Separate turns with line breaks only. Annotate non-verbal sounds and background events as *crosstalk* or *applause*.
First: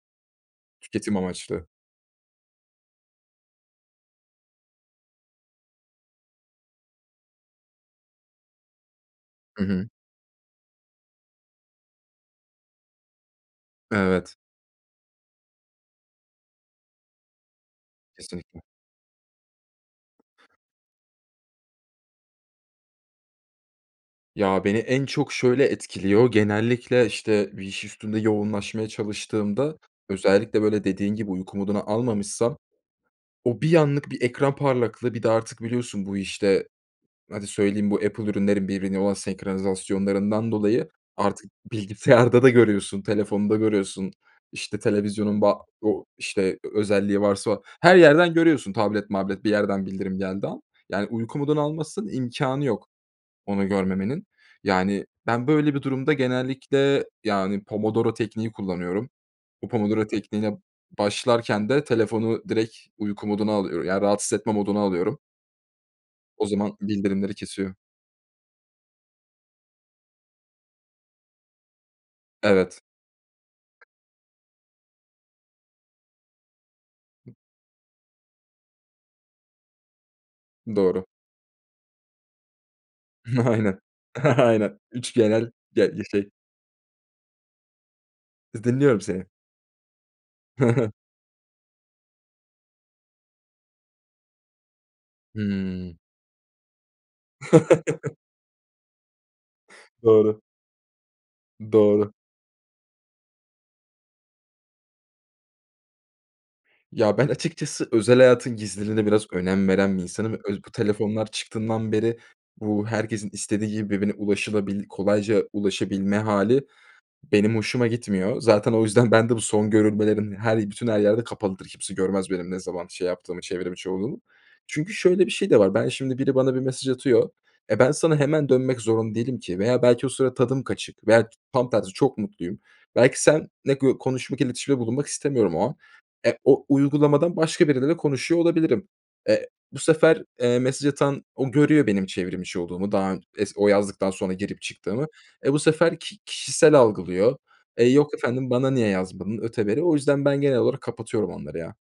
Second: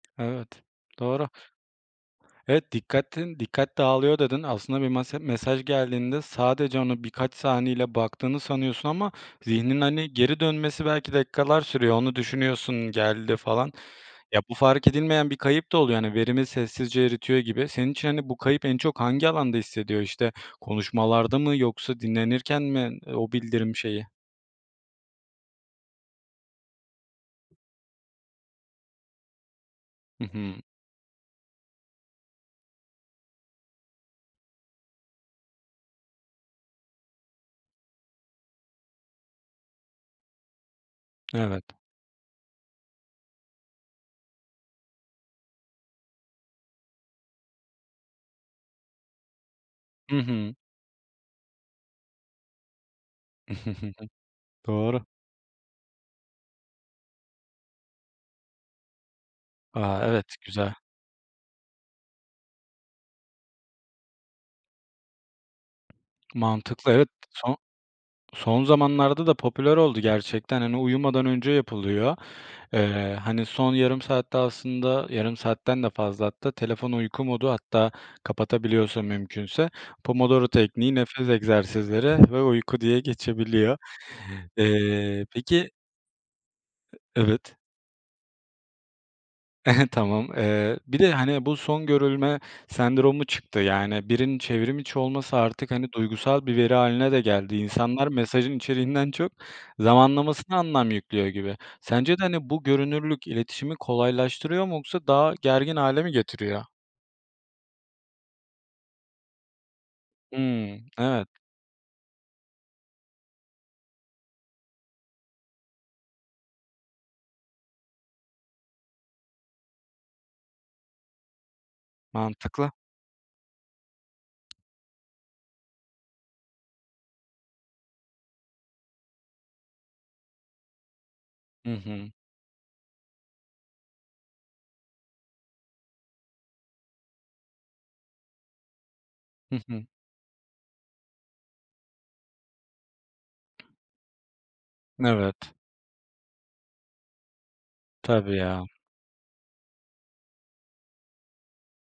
Evet,
Tüketim
doğru.
amaçlı.
Evet, "Dikkatin dikkat dağılıyor" dedin. Aslında bir mase mesaj geldiğinde sadece onu birkaç saniyeliğine baktığını sanıyorsun ama
Hı
zihnin,
hı.
hani, geri dönmesi belki dakikalar sürüyor onu düşünüyorsun, geldi, falan.
Evet.
Ya, bu fark edilmeyen bir kayıp da oluyor. Hani, verimi sessizce eritiyor gibi senin için, hani, bu
Kesinlikle.
kayıp en çok hangi alanda hissediyor, işte, konuşmalarda mı yoksa dinlenirken mi, o bildirim şeyi?
Ya, beni en çok şöyle etkiliyor: Genellikle, işte, bir iş üstünde yoğunlaşmaya çalıştığımda,
Hı hı.
özellikle, böyle, dediğin gibi uyku moduna almamışsam, o bir anlık bir ekran parlaklığı, bir de artık biliyorsun bu, işte hadi söyleyeyim, bu Apple ürünlerinin birbirine olan senkronizasyonlarından dolayı, artık
Evet.
bilgisayarda da görüyorsun, telefonda görüyorsun, işte, televizyonun ba o işte, özelliği varsa her yerden görüyorsun, tablet mablet bir yerden
Hı
bildirim geldiği
hı.
an. Yani uyku moduna almazsan imkânı yok, onu görmemenin.
*chuckles* Doğru.
Yani ben böyle bir durumda genellikle, yani, pomodoro tekniği kullanıyorum. Bu
A!
pomodoro
Evet,
tekniğine
güzel.
başlarken de telefonu direkt uyku moduna alıyor ya, rahatsız etme moduna alıyorum. O zaman
Mantıklı, evet,
bildirimleri
son
kesiyor.
son zamanlarda da popüler oldu gerçekten, hani, uyumadan önce yapılıyor.
Evet.
Eee, hani, son yarım saatte aslında, yarım saatten de fazla hatta telefonu uyku modu, hatta kapatabiliyorsa mümkünse, pomodoro tekniği,
Doğru.
nefes egzersizleri ve uyku diye geçebiliyor.
Aynen. Aynen. 3
Eee,
genel,
peki
ge şey.
E evet.
*unintelligible* Dinliyorum seni.
He he, tamam.
Hı
Eee,
hı.
bir de, hani, bu son görülme sendromu çıktı. Yani, birinin çevrim içi olması artık, hani,
Hıı.
duygusal bir veri hâline de geldi. İnsanlar
*chuckles*
mesajın içeriğinden çok,
Doğru.
zamanlamasına anlam yüklüyor gibi.
Doğru.
Sence de, hani, bu görünürlük iletişimi kolaylaştırıyor mu? Yoksa daha gergin hâle mi getiriyor?
Ya, ben açıkçası özel hayatın gizliliğine biraz önem veren bir insanım öz Bu
Hıı, evet.
telefonlar çıktığından beri, bu herkesin istediği gibi birbirine ulaşılabil kolayca ulaşabilme hâli, benim hoşuma gitmiyor. Zaten o yüzden ben de bu son görülmelerim her bütün her yerde kapalıdır. Kimse görmez, benim ne
Mantıklı.
zaman şey yaptığımı, çevrim içi, olduğumu. Çünkü şöyle bir şey de var. Ben şimdi, biri bana bir mesaj atıyor. E, ben sana hemen dönmek zorunda değilim ki veya belki o sıra tadım kaçık veya ç tam
Hı
tersi
hı.
çok mutluyum. Belki seninle gö konuşmak, iletişimde bulunmak istemiyorum o an. E, o uygulamadan başka biriyle de konuşuyor olabilirim. E
Hı
bu
hı.
sefer, eee, mesaj atan o görüyor benim çevrim içi olduğumu daha ön es o yazdıktan sonra girip çıktığımı.
Evet.
E, bu sefer ki kişisel algılıyor. Eee, yok
Tabii,
efendim,
ya.
"Bana niye yazmadın?" öteberi o yüzden ben genel olarak kapatıyorum onları ya.